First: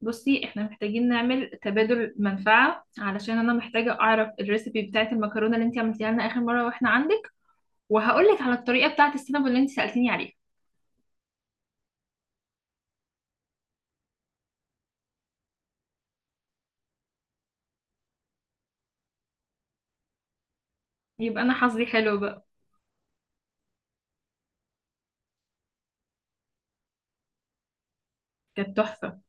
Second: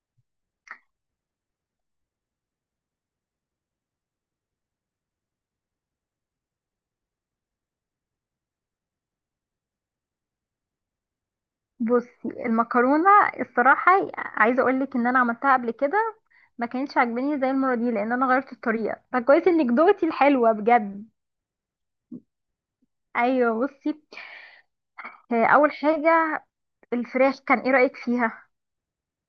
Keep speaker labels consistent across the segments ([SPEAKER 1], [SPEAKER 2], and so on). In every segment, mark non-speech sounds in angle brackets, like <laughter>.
[SPEAKER 1] بصي، احنا محتاجين نعمل تبادل منفعة علشان انا محتاجة اعرف الريسبي بتاعة المكرونة اللي انت عملتيها لنا اخر مرة واحنا عندك، وهقولك على الطريقة بتاعة السينابون اللي انت سألتيني عليها.
[SPEAKER 2] بصي، المكرونه، الصراحه عايزه اقول لك ان انا عملتها قبل كده. ما كانتش عاجباني زي المره دي لان انا غيرت الطريقه، فكويس انك دوقتي الحلوه بجد.
[SPEAKER 1] يبقى انا حظي حلو بقى.
[SPEAKER 2] ايوه بصي، اول حاجه الفراخ كان ايه رايك فيها؟
[SPEAKER 1] كانت تحفة.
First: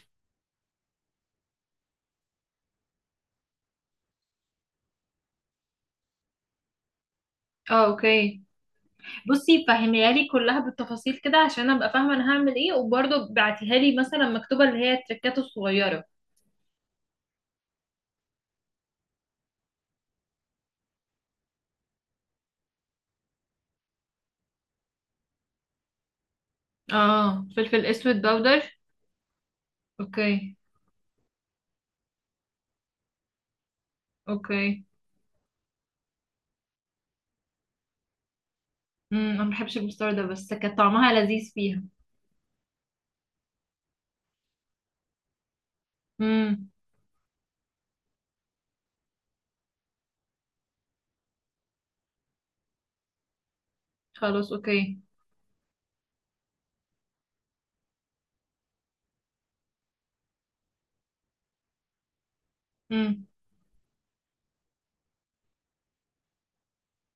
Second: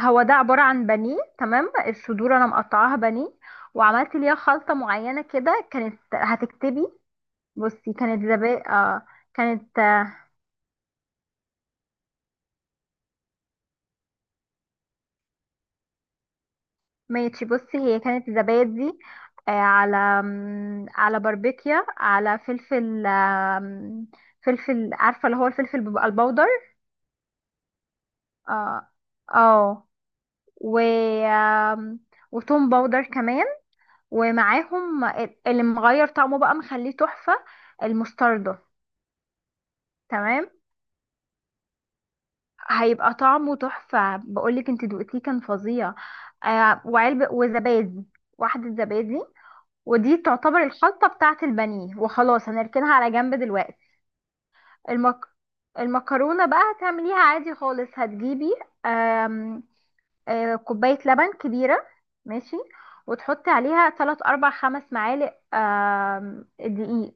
[SPEAKER 2] هو ده عباره عن بانيه، تمام. الصدور انا مقطعاها بانيه وعملت ليها خلطه معينه كده، كانت هتكتبي.
[SPEAKER 1] اه،
[SPEAKER 2] بصي كانت
[SPEAKER 1] اوكي.
[SPEAKER 2] زبادي،
[SPEAKER 1] بصي،
[SPEAKER 2] كانت،
[SPEAKER 1] فهميها لي كلها بالتفاصيل كده عشان ابقى فاهمة انا هعمل ايه، وبرضه بعتيها لي مثلا مكتوبة، اللي هي التركات الصغيرة.
[SPEAKER 2] ماشي بصي هي كانت زبادي، على باربيكيا، على فلفل، فلفل، عارفة اللي هو الفلفل بيبقى البودر.
[SPEAKER 1] اه، فلفل اسود باودر.
[SPEAKER 2] اه، اه،
[SPEAKER 1] اوكي.
[SPEAKER 2] و وتوم باودر كمان،
[SPEAKER 1] اوكي.
[SPEAKER 2] ومعاهم اللي مغير طعمه بقى مخليه تحفة، المستردة.
[SPEAKER 1] انا ما بحبش البستار ده،
[SPEAKER 2] تمام،
[SPEAKER 1] بس كان طعمها لذيذ فيها.
[SPEAKER 2] هيبقى طعمه تحفة، بقولك انت دوقتيه كان فظيع.
[SPEAKER 1] امم.
[SPEAKER 2] آه وعلبة وزبادي، واحدة زبادي، ودي تعتبر الخلطة بتاعة البانيه، وخلاص هنركنها على جنب دلوقتي.
[SPEAKER 1] خلاص، اوكي.
[SPEAKER 2] المك... المكرونة بقى هتعمليها عادي خالص، هتجيبي آم... آه، كوباية لبن كبيرة، ماشي،
[SPEAKER 1] مم.
[SPEAKER 2] وتحطي عليها 3 4 5 معالق دقيق،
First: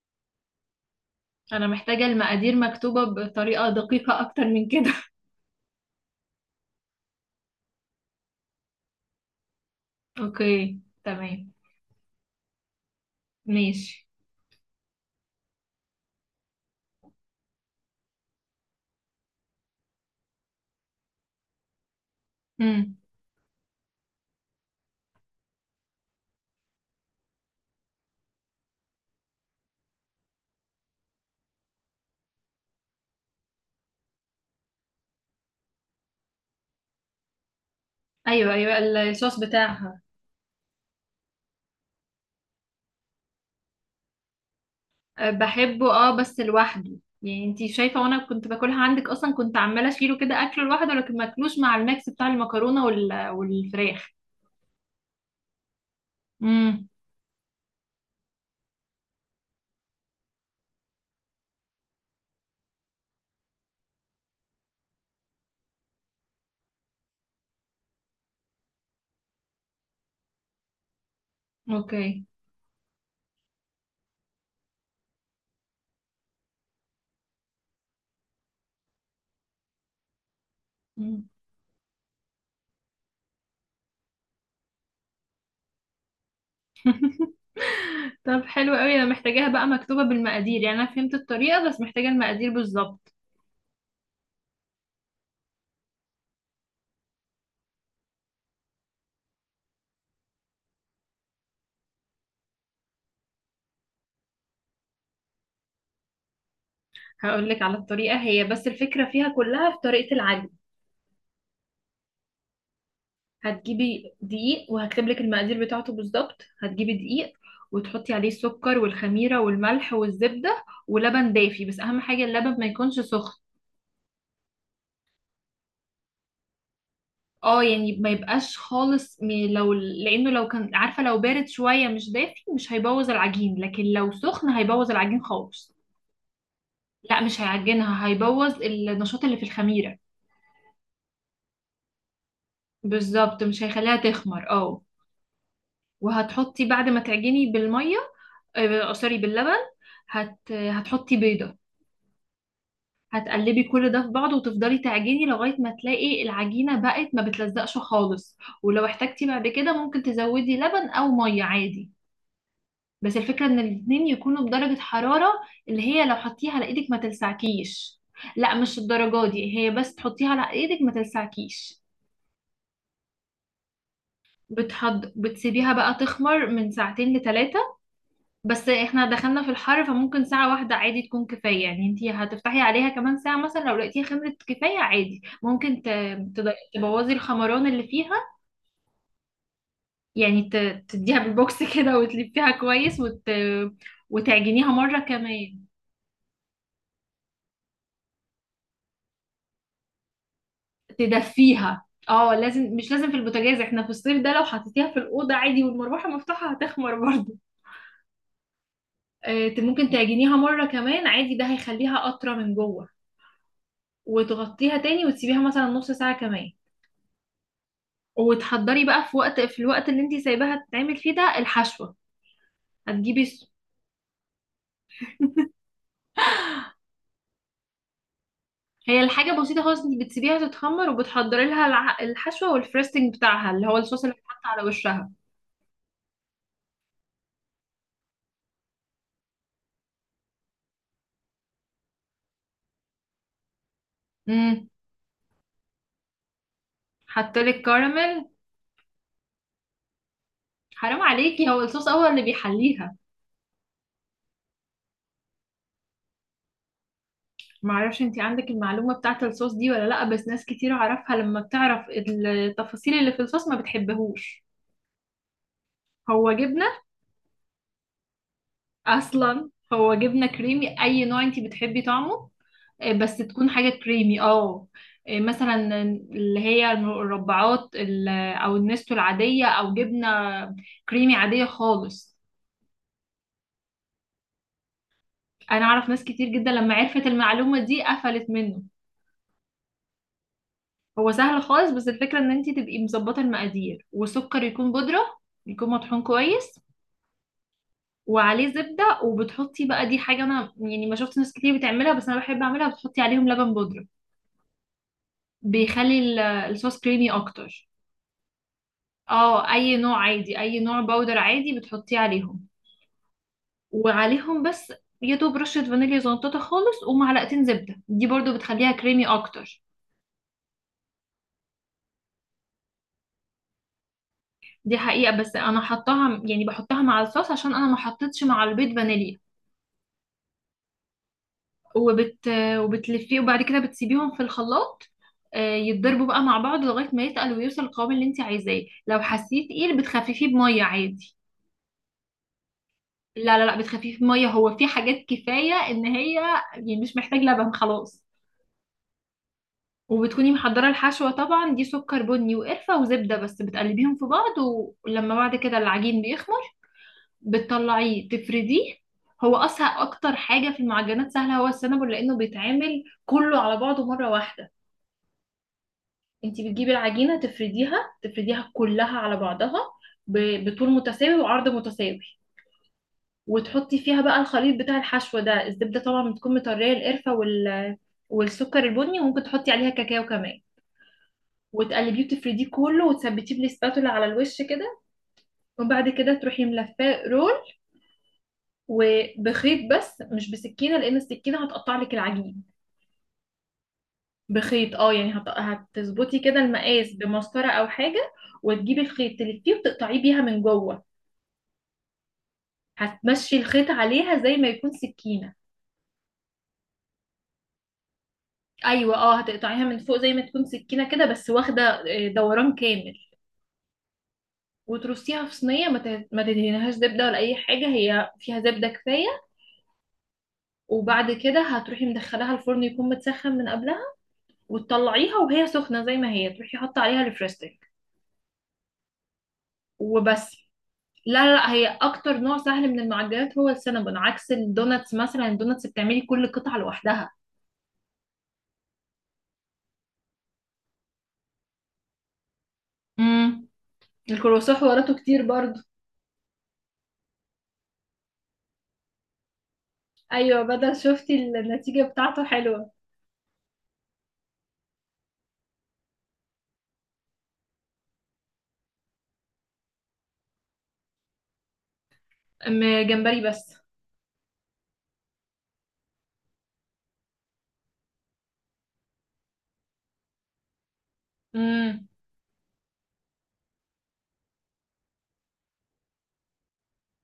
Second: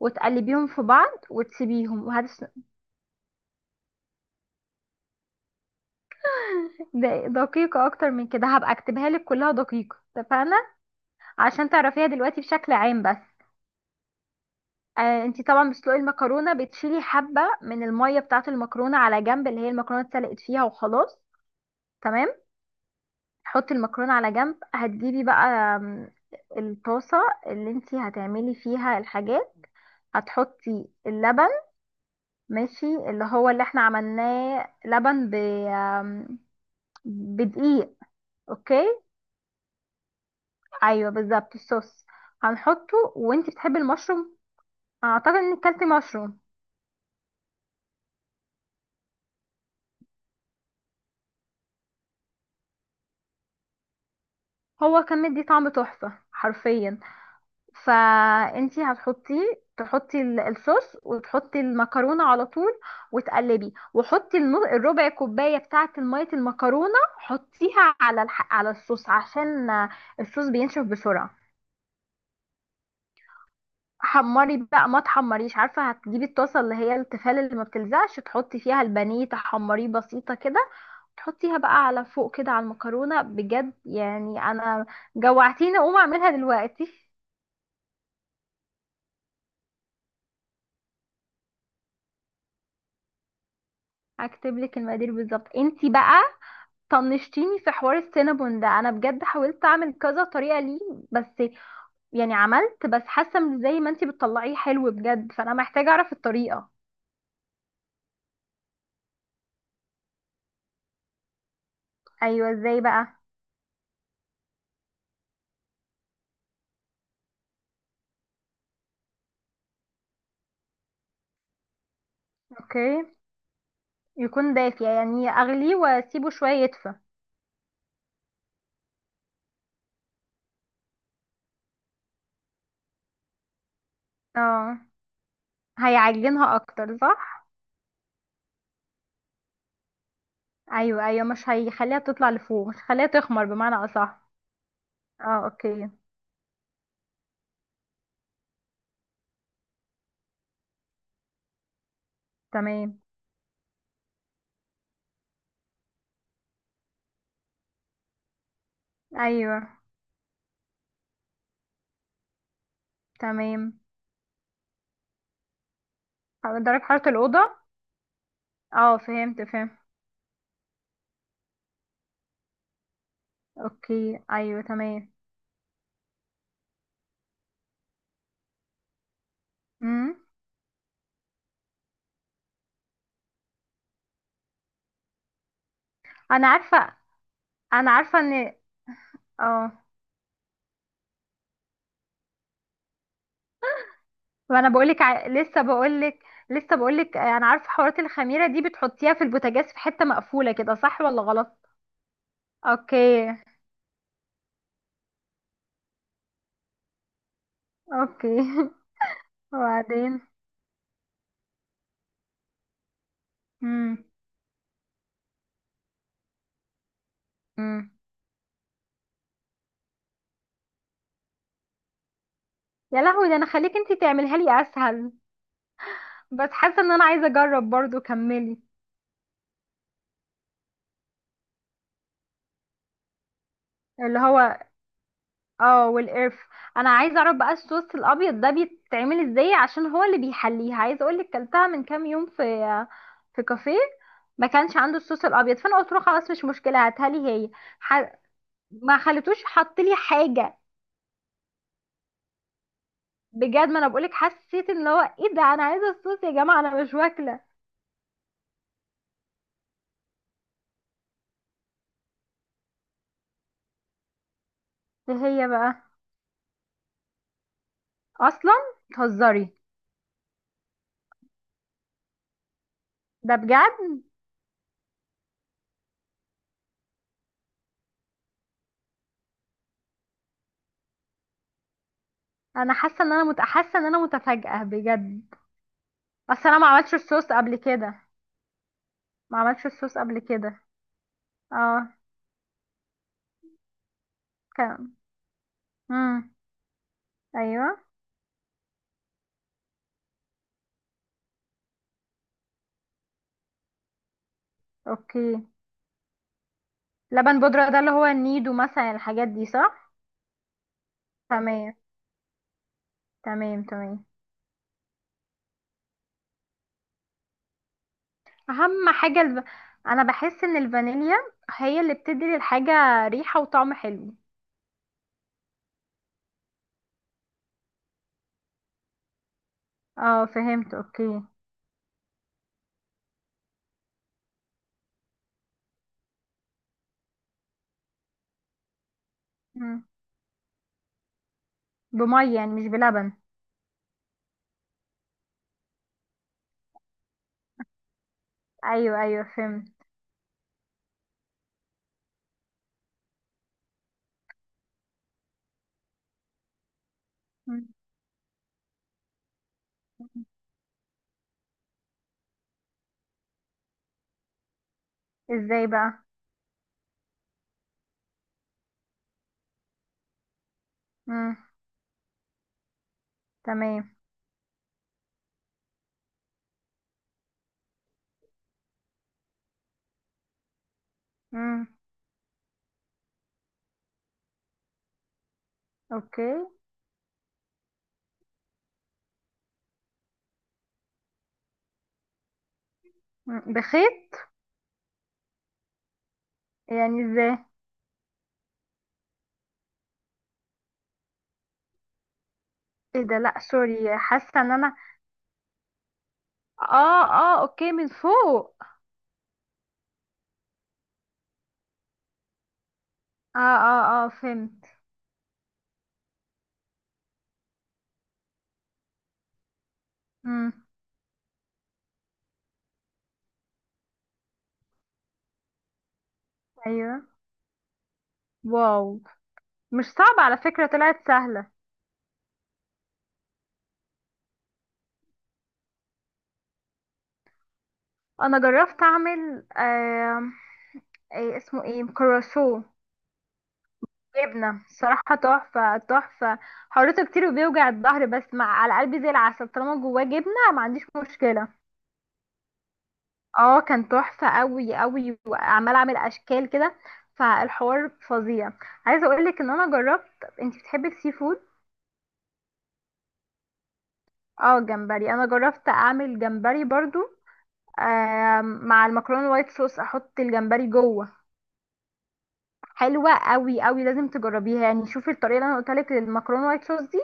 [SPEAKER 2] وتقلبيهم في بعض
[SPEAKER 1] انا
[SPEAKER 2] وتسيبيهم
[SPEAKER 1] محتاجة المقادير مكتوبة بطريقة دقيقة اكتر من كده. <laughs>
[SPEAKER 2] <laughs> دقيقة أكتر من كده هبقى أكتبها لك كلها دقيقة، اتفقنا.
[SPEAKER 1] اوكي، تمام.
[SPEAKER 2] عشان تعرفيها دلوقتي بشكل عام بس.
[SPEAKER 1] ماشي.
[SPEAKER 2] آه، انتي طبعا بتسلقي المكرونه، بتشيلي حبه من الميه بتاعه المكرونه على جنب، اللي هي المكرونه اتسلقت فيها وخلاص. تمام،
[SPEAKER 1] امم.
[SPEAKER 2] حطي المكرونه على جنب، هتجيبي بقى آم، الطاسه اللي انتي هتعملي فيها الحاجات، هتحطي اللبن، ماشي، اللي هو اللي احنا عملناه لبن ب آم، بدقيق.
[SPEAKER 1] ايوه، ايوه،
[SPEAKER 2] اوكي،
[SPEAKER 1] الصوص بتاعها.
[SPEAKER 2] ايوه بالظبط الصوص هنحطه، وانتي بتحبي المشروم،
[SPEAKER 1] أه،
[SPEAKER 2] اعتقد انك كلتي
[SPEAKER 1] بحبه اه بس
[SPEAKER 2] مشروم.
[SPEAKER 1] لوحده. يعني انتي شايفة، وانا كنت باكلها عندك اصلا كنت عمالة اشيله كده اكله لوحده، لكن ماكلوش مع الميكس بتاع المكرونة والفراخ.
[SPEAKER 2] هو كان مدي طعم تحفه
[SPEAKER 1] امم.
[SPEAKER 2] حرفيا، فانتي هتحطيه، تحطي الصوص وتحطي المكرونه على طول، وتقلبي وحطي الربع كوبايه بتاعه الميه المكرونه، حطيها على على الصوص عشان الصوص بينشف بسرعه.
[SPEAKER 1] اوكي.
[SPEAKER 2] حمري بقى، ما تحمريش، عارفه هتجيبي الطاسه اللي هي التيفال اللي ما بتلزقش، تحطي فيها البانيه تحمريه بسيطه كده،
[SPEAKER 1] مم.
[SPEAKER 2] تحطيها بقى على فوق كده على المكرونه، بجد يعني انا جوعتيني، اقوم اعملها دلوقتي.
[SPEAKER 1] <laughs> طب حلو قوي، انا محتاجاها بقى مكتوبة بالمقادير، يعني انا فهمت الطريقة بس محتاجة المقادير بالظبط.
[SPEAKER 2] هكتب لك المقادير بالظبط. انتي بقى طنشتيني في حوار السينابون ده، انا بجد حاولت اعمل كذا طريقه ليه، بس يعني عملت بس حاسه إن زي ما انتي بتطلعيه حلو بجد، فانا محتاجه اعرف الطريقه.
[SPEAKER 1] هقولك على الطريقة، هي بس الفكرة فيها كلها في طريقة العجن.
[SPEAKER 2] ايوه ازاي بقى؟
[SPEAKER 1] هتجيبي دقيق وهكتب لك المقادير بتاعته بالظبط. هتجيبي دقيق وتحطي عليه السكر والخميرة والملح والزبدة ولبن دافي، بس أهم حاجة اللبن ما
[SPEAKER 2] اوكي.
[SPEAKER 1] يكونش سخن.
[SPEAKER 2] يكون دافي يعني اغليه واسيبه شويه يدفى.
[SPEAKER 1] اه، يعني ما يبقاش خالص لو، لأنه لو كان عارفة لو بارد شوية مش دافي مش هيبوظ العجين، لكن لو سخن
[SPEAKER 2] اه،
[SPEAKER 1] هيبوظ العجين خالص.
[SPEAKER 2] هيعجنها اكتر
[SPEAKER 1] لا، مش
[SPEAKER 2] صح؟
[SPEAKER 1] هيعجنها، هيبوظ النشاط اللي في الخميرة.
[SPEAKER 2] ايوه ايوه، مش هيخليها تطلع لفوق، مش هيخليها
[SPEAKER 1] بالظبط،
[SPEAKER 2] تخمر
[SPEAKER 1] مش
[SPEAKER 2] بمعنى
[SPEAKER 1] هيخليها
[SPEAKER 2] اصح.
[SPEAKER 1] تخمر اه.
[SPEAKER 2] اه، اوكي،
[SPEAKER 1] وهتحطي بعد ما تعجني بالمية، سوري باللبن. هتحطي بيضة.
[SPEAKER 2] تمام.
[SPEAKER 1] هتقلبي كل ده في بعضه وتفضلي تعجني لغاية ما تلاقي العجينة بقت ما بتلزقش خالص. ولو احتجتي بعد كده
[SPEAKER 2] ايوه،
[SPEAKER 1] ممكن تزودي لبن أو مية عادي. بس الفكرة إن
[SPEAKER 2] تمام.
[SPEAKER 1] الاتنين يكونوا بدرجة حرارة، اللي هي لو حطيها على
[SPEAKER 2] درجه
[SPEAKER 1] إيدك ما
[SPEAKER 2] حراره الاوضه.
[SPEAKER 1] تلسعكيش. لا، مش
[SPEAKER 2] اه
[SPEAKER 1] الدرجة
[SPEAKER 2] فهمت
[SPEAKER 1] دي، هي
[SPEAKER 2] فهمت.
[SPEAKER 1] بس تحطيها على إيدك ما تلسعكيش.
[SPEAKER 2] اوكي ايوه تمام.
[SPEAKER 1] بتسيبيها بقى تخمر من ساعتين لتلاتة. بس احنا دخلنا في الحر،
[SPEAKER 2] مم.
[SPEAKER 1] فممكن ساعة واحدة عادي تكون كفاية. يعني انتي هتفتحي عليها كمان ساعة مثلا، لو لقيتيها خمرت كفاية عادي ممكن
[SPEAKER 2] انا عارفه
[SPEAKER 1] تبوظي الخمران اللي
[SPEAKER 2] انا
[SPEAKER 1] فيها.
[SPEAKER 2] عارفه ان، اه.
[SPEAKER 1] يعني تديها بالبوكس <laughs> كده وتلفيها كويس وتعجنيها
[SPEAKER 2] وانا
[SPEAKER 1] مرة
[SPEAKER 2] بقولك ع... لسه
[SPEAKER 1] كمان.
[SPEAKER 2] بقولك لسه بقولك انا عارفه حوارات الخميره دي، بتحطيها في البوتاجاز في حته مقفوله كده، صح ولا غلط؟
[SPEAKER 1] تدفيها اه، لازم مش لازم في
[SPEAKER 2] اوكي،
[SPEAKER 1] البوتاجاز، احنا في الصيف ده لو حطيتيها في الأوضة عادي والمروحة مفتوحة هتخمر برضه.
[SPEAKER 2] اوكي. <laughs>
[SPEAKER 1] ممكن
[SPEAKER 2] وبعدين
[SPEAKER 1] تعجنيها مرة كمان عادي، ده هيخليها أطرى من جوه.
[SPEAKER 2] امم.
[SPEAKER 1] وتغطيها تاني وتسيبيها مثلا نص ساعة كمان.
[SPEAKER 2] امم.
[SPEAKER 1] وتحضري بقى في الوقت اللي انت سايباها تتعمل فيه ده الحشوة.
[SPEAKER 2] يا
[SPEAKER 1] هتجيبي
[SPEAKER 2] لهوي، ده انا
[SPEAKER 1] س-
[SPEAKER 2] خليك انتي تعمليها لي اسهل، بس حاسه ان انا عايزه اجرب برضو، كملي.
[SPEAKER 1] هي الحاجة بسيطة خالص، انت بتسيبيها تتخمر وبتحضري لها الحشوة والفريستنج بتاعها، اللي هو الصوص اللي
[SPEAKER 2] اللي
[SPEAKER 1] بيتحط
[SPEAKER 2] هو
[SPEAKER 1] على وشها.
[SPEAKER 2] اه والقرف، انا عايزه اعرف بقى الصوص الابيض ده بيتعمل ازاي عشان هو اللي بيحليها. عايزه اقول لك كلتها من كام يوم في في كافيه ما
[SPEAKER 1] امم.
[SPEAKER 2] كانش عنده الصوص الابيض، فانا قلت له خلاص مش مشكله، هاتها لي هي.
[SPEAKER 1] حطلك
[SPEAKER 2] ح...
[SPEAKER 1] كراميل.
[SPEAKER 2] ما خلتوش حط لي حاجه.
[SPEAKER 1] حرام عليكي، هو الصوص هو اللي بيحليها.
[SPEAKER 2] بجد، ما انا بقول لك حسيت ان هو ايه ده، انا عايزه الصوص يا جماعه، انا مش واكله.
[SPEAKER 1] معرفش انت عندك المعلومة بتاعت الصوص دي ولا لا، بس ناس كتير اعرفها لما بتعرف التفاصيل اللي في الصوص ما بتحبهوش.
[SPEAKER 2] ايه هي بقى،
[SPEAKER 1] هو جبنة.
[SPEAKER 2] اصلا؟
[SPEAKER 1] اصلا
[SPEAKER 2] بتهزري؟
[SPEAKER 1] هو جبنة كريمي، اي نوع انت بتحبي طعمه. بس
[SPEAKER 2] ده
[SPEAKER 1] تكون حاجة
[SPEAKER 2] بجد.
[SPEAKER 1] كريمي اه. مثلا اللي هي المربعات او النستو العادية، او جبنة كريمي عادية خالص.
[SPEAKER 2] انا حاسه ان انا متفاجئه بجد.
[SPEAKER 1] انا اعرف ناس كتير
[SPEAKER 2] اصل
[SPEAKER 1] جدا
[SPEAKER 2] انا ما
[SPEAKER 1] لما
[SPEAKER 2] عملتش
[SPEAKER 1] عرفت
[SPEAKER 2] الصوص قبل
[SPEAKER 1] المعلومة دي
[SPEAKER 2] كده،
[SPEAKER 1] قفلت منه.
[SPEAKER 2] ما عملتش الصوص قبل كده.
[SPEAKER 1] هو سهل خالص، بس
[SPEAKER 2] اه.
[SPEAKER 1] الفكرة ان انت تبقي مظبطة المقادير، وسكر يكون بودرة، يكون مطحون
[SPEAKER 2] امم.
[SPEAKER 1] كويس.
[SPEAKER 2] ايوه.
[SPEAKER 1] وعليه زبدة، وبتحطي بقى، دي حاجة انا يعني ما شفت ناس كتير بتعملها، بس انا بحب اعملها، بتحطي عليهم لبن بودرة.
[SPEAKER 2] اوكي،
[SPEAKER 1] بيخلي الصوص كريمي
[SPEAKER 2] لبن
[SPEAKER 1] اكتر.
[SPEAKER 2] بودرة ده اللي هو النيدو مثلا، الحاجات دي
[SPEAKER 1] اه، اي
[SPEAKER 2] صح؟
[SPEAKER 1] نوع عادي، اي نوع باودر عادي
[SPEAKER 2] تمام،
[SPEAKER 1] بتحطيه عليهم.
[SPEAKER 2] تمام تمام.
[SPEAKER 1] وعليهم بس يا دوب رشة فانيليا زنطتها خالص، ومعلقتين زبدة دي برضو بتخليها
[SPEAKER 2] اهم
[SPEAKER 1] كريمي
[SPEAKER 2] حاجة الب...
[SPEAKER 1] اكتر.
[SPEAKER 2] انا بحس ان الفانيليا هي اللي بتدي للحاجة ريحة وطعم حلو.
[SPEAKER 1] دي حقيقة، بس انا حطاها يعني بحطها مع الصوص عشان انا ما حطيتش مع البيض فانيليا.
[SPEAKER 2] اه فهمت، اوكي.
[SPEAKER 1] وبت وبتلفيه، وبعد كده بتسيبيهم في الخلاط يتضربوا بقى مع بعض لغاية ما يتقل ويوصل القوام اللي انت عايزاه. لو حسيتيه تقيل
[SPEAKER 2] مم.
[SPEAKER 1] بتخففيه بمية عادي.
[SPEAKER 2] بمية يعني مش بلبن؟
[SPEAKER 1] لا، لا، لا، بتخففيه بمية، هو في حاجات كفاية ان هي يعني مش محتاج لبن خلاص.
[SPEAKER 2] ايوه ايوه فهمت.
[SPEAKER 1] وبتكوني محضرة الحشوة طبعا، دي سكر بني وقرفة وزبدة بس بتقلبيهم في بعض. ولما بعد كده العجين بيخمر
[SPEAKER 2] مم.
[SPEAKER 1] بتطلعيه تفرديه. هو أسهل أكتر حاجة في المعجنات سهلة هو السنابل، لأنه بيتعمل كله على بعضه مرة واحدة.
[SPEAKER 2] ازاي بقى؟
[SPEAKER 1] انتي بتجيبي العجينة تفرديها، تفرديها كلها على بعضها، بطول متساوي
[SPEAKER 2] مم.
[SPEAKER 1] وعرض متساوي. وتحطي
[SPEAKER 2] تمام.
[SPEAKER 1] فيها بقى الخليط بتاع الحشوة ده، الزبدة طبعا بتكون مطرية، القرفة والسكر البني، وممكن تحطي عليها كاكاو كمان.
[SPEAKER 2] مم.
[SPEAKER 1] وتقلبيه وتفرديه كله وتثبتيه بالسباتولا على الوش كده، وبعد كده
[SPEAKER 2] اوكي.
[SPEAKER 1] تروحي ملفاه رول، وبخيط، بس مش بسكينه لان السكينه هتقطع لك العجين.
[SPEAKER 2] مم. بخيط.
[SPEAKER 1] بخيط اه، يعني هتظبطي كده المقاس
[SPEAKER 2] يعني ازاي؟
[SPEAKER 1] بمسطره او حاجه، وتجيبي الخيط تلفيه وتقطعيه بيها من جوه.
[SPEAKER 2] ايه ده؟
[SPEAKER 1] هتمشي
[SPEAKER 2] لا
[SPEAKER 1] الخيط
[SPEAKER 2] سوري،
[SPEAKER 1] عليها زي
[SPEAKER 2] حاسة
[SPEAKER 1] ما
[SPEAKER 2] ان
[SPEAKER 1] يكون
[SPEAKER 2] انا
[SPEAKER 1] سكينه.
[SPEAKER 2] اه اه اوكي، من فوق.
[SPEAKER 1] ايوه، اه هتقطعيها من فوق زي ما تكون سكينه كده، بس واخده دوران كامل.
[SPEAKER 2] اه اه اه فهمت.
[SPEAKER 1] وترصيها في صينيه، ما تدهنيهاش زبده ولا اي حاجه، هي فيها زبده كفايه.
[SPEAKER 2] امم.
[SPEAKER 1] وبعد كده هتروحي مدخلاها الفرن، يكون متسخن من قبلها، وتطلعيها وهي سخنة زي ما هي تروحي حاطة
[SPEAKER 2] ايوه.
[SPEAKER 1] عليها ريفرستك.
[SPEAKER 2] واو، مش صعبة
[SPEAKER 1] وبس.
[SPEAKER 2] على فكرة، طلعت
[SPEAKER 1] لا، لا،
[SPEAKER 2] سهلة.
[SPEAKER 1] لا، هي اكتر نوع سهل من المعجنات هو السينابون، عكس الدوناتس مثلا الدوناتس بتعملي كل قطعة لوحدها.
[SPEAKER 2] انا جربت اعمل ايه اسمه، ايه، كروسو،
[SPEAKER 1] امم. الكرواسون
[SPEAKER 2] جبنة
[SPEAKER 1] حواراته
[SPEAKER 2] الصراحة
[SPEAKER 1] كتير برضو.
[SPEAKER 2] تحفة تحفة. حرته كتير وبيوجع الظهر، بس مع على قلبي زي العسل، طالما جواه جبنة
[SPEAKER 1] ايوه،
[SPEAKER 2] ما
[SPEAKER 1] بدل
[SPEAKER 2] عنديش
[SPEAKER 1] شفتي
[SPEAKER 2] مشكلة.
[SPEAKER 1] النتيجة بتاعته حلوة.
[SPEAKER 2] اه، كان تحفة قوي قوي، وعمال اعمل اشكال كده، فالحوار فظيع. عايزة اقولك ان انا جربت، انت بتحبي السي فود.
[SPEAKER 1] أم. جمبري بس.
[SPEAKER 2] اه جمبري، انا جربت اعمل جمبري برضو، آه مع المكرونه الوايت صوص، احط الجمبري جوه.
[SPEAKER 1] امم.
[SPEAKER 2] حلوه قوي قوي، لازم تجربيها. يعني شوفي الطريقه اللي انا قلت لك للمكرونه الوايت صوص دي،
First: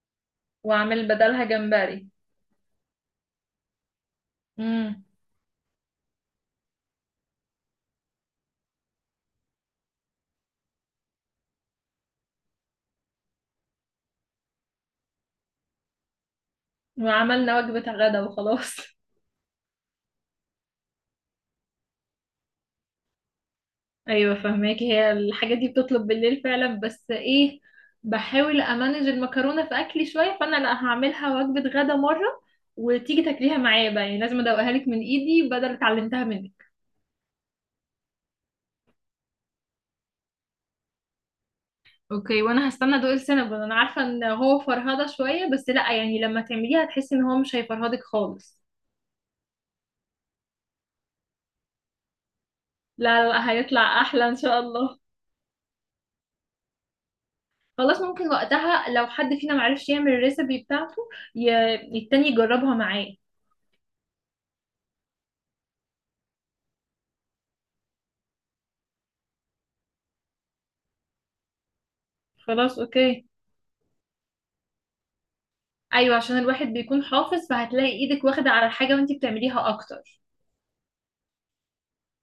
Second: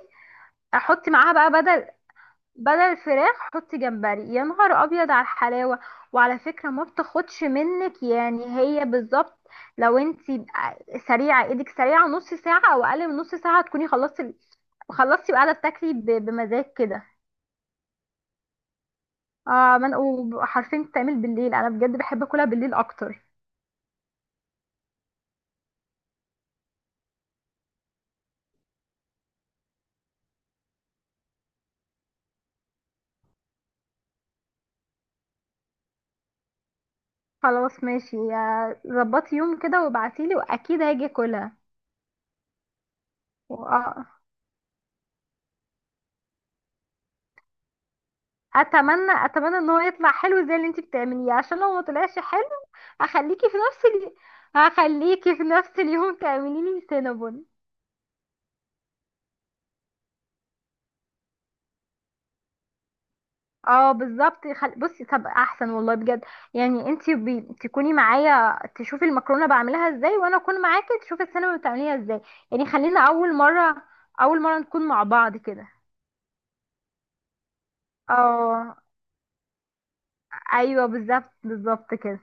[SPEAKER 1] واعمل
[SPEAKER 2] احط معاها
[SPEAKER 1] بدلها
[SPEAKER 2] بقى بدل،
[SPEAKER 1] جمبري.
[SPEAKER 2] بدل الفراخ، حطي جمبري. يا نهار
[SPEAKER 1] امم.
[SPEAKER 2] ابيض على الحلاوه. وعلى فكره، ما بتاخدش منك يعني، هي بالظبط لو انتي سريعه، ايدك سريعه، نص ساعه او اقل من نص ساعه تكوني خلصتي، خلصتي وقاعده بتاكلي بمزاج كده.
[SPEAKER 1] وعملنا وجبة غدا وخلاص.
[SPEAKER 2] اه، وحرفيا بتتعمل بالليل، انا بجد بحب اكلها بالليل اكتر.
[SPEAKER 1] ايوه، فهماك، هي الحاجات دي بتطلب بالليل فعلا، بس ايه، بحاول امانج المكرونه في اكلي شويه، فانا لا هعملها وجبه غدا مره، وتيجي تاكليها معايا بقى، يعني لازم ادوقها لك من ايدي بدل اللي اتعلمتها منك.
[SPEAKER 2] خلاص ماشي، ظبطي يوم كده وابعتيلي واكيد هاجي اكلها.
[SPEAKER 1] اوكي، وانا هستنى ادوق السينابون، انا عارفه
[SPEAKER 2] وأ-
[SPEAKER 1] ان هو فرهده شويه، بس لا، يعني لما تعمليها هتحسي ان هو مش هيفرهدك خالص.
[SPEAKER 2] اتمنى ان هو يطلع حلو زي اللي انتي بتعمليه، عشان لو ما طلعش حلو،
[SPEAKER 1] لا، لا، لا،
[SPEAKER 2] هخليكي في نفس
[SPEAKER 1] هيطلع
[SPEAKER 2] ال...
[SPEAKER 1] احلى ان شاء الله.
[SPEAKER 2] هخليكي في نفس اليوم تعملي لي سينابون.
[SPEAKER 1] خلاص، ممكن وقتها لو حد فينا معرفش يعمل الريسبي بتاعته التاني يجربها معاه.
[SPEAKER 2] اه بالظبط. بصي طب احسن والله بجد، يعني انتي تكوني معايا تشوفي المكرونه بعملها ازاي، وانا اكون معاكي تشوفي السينابون بتعمليها ازاي. يعني
[SPEAKER 1] خلاص،
[SPEAKER 2] خلينا
[SPEAKER 1] اوكي.
[SPEAKER 2] اول مره نكون مع بعض كده.
[SPEAKER 1] ايوه، عشان الواحد بيكون حافظ فهتلاقي ايدك واخده على
[SPEAKER 2] اه
[SPEAKER 1] الحاجه وانتي بتعمليها اكتر.
[SPEAKER 2] ايوه، بالظبط بالظبط كده.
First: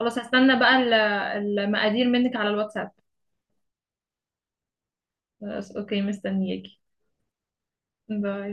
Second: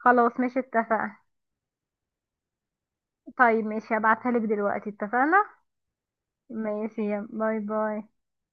[SPEAKER 1] خلاص، هستنى
[SPEAKER 2] ماشي
[SPEAKER 1] بقى
[SPEAKER 2] اتفقنا.
[SPEAKER 1] المقادير منك على الواتساب.
[SPEAKER 2] طيب ماشي هبعتها لك دلوقتي، اتفقنا.
[SPEAKER 1] خلاص، اوكي، مستنياكي.
[SPEAKER 2] ماشي، يلا، باي باي.
[SPEAKER 1] باي.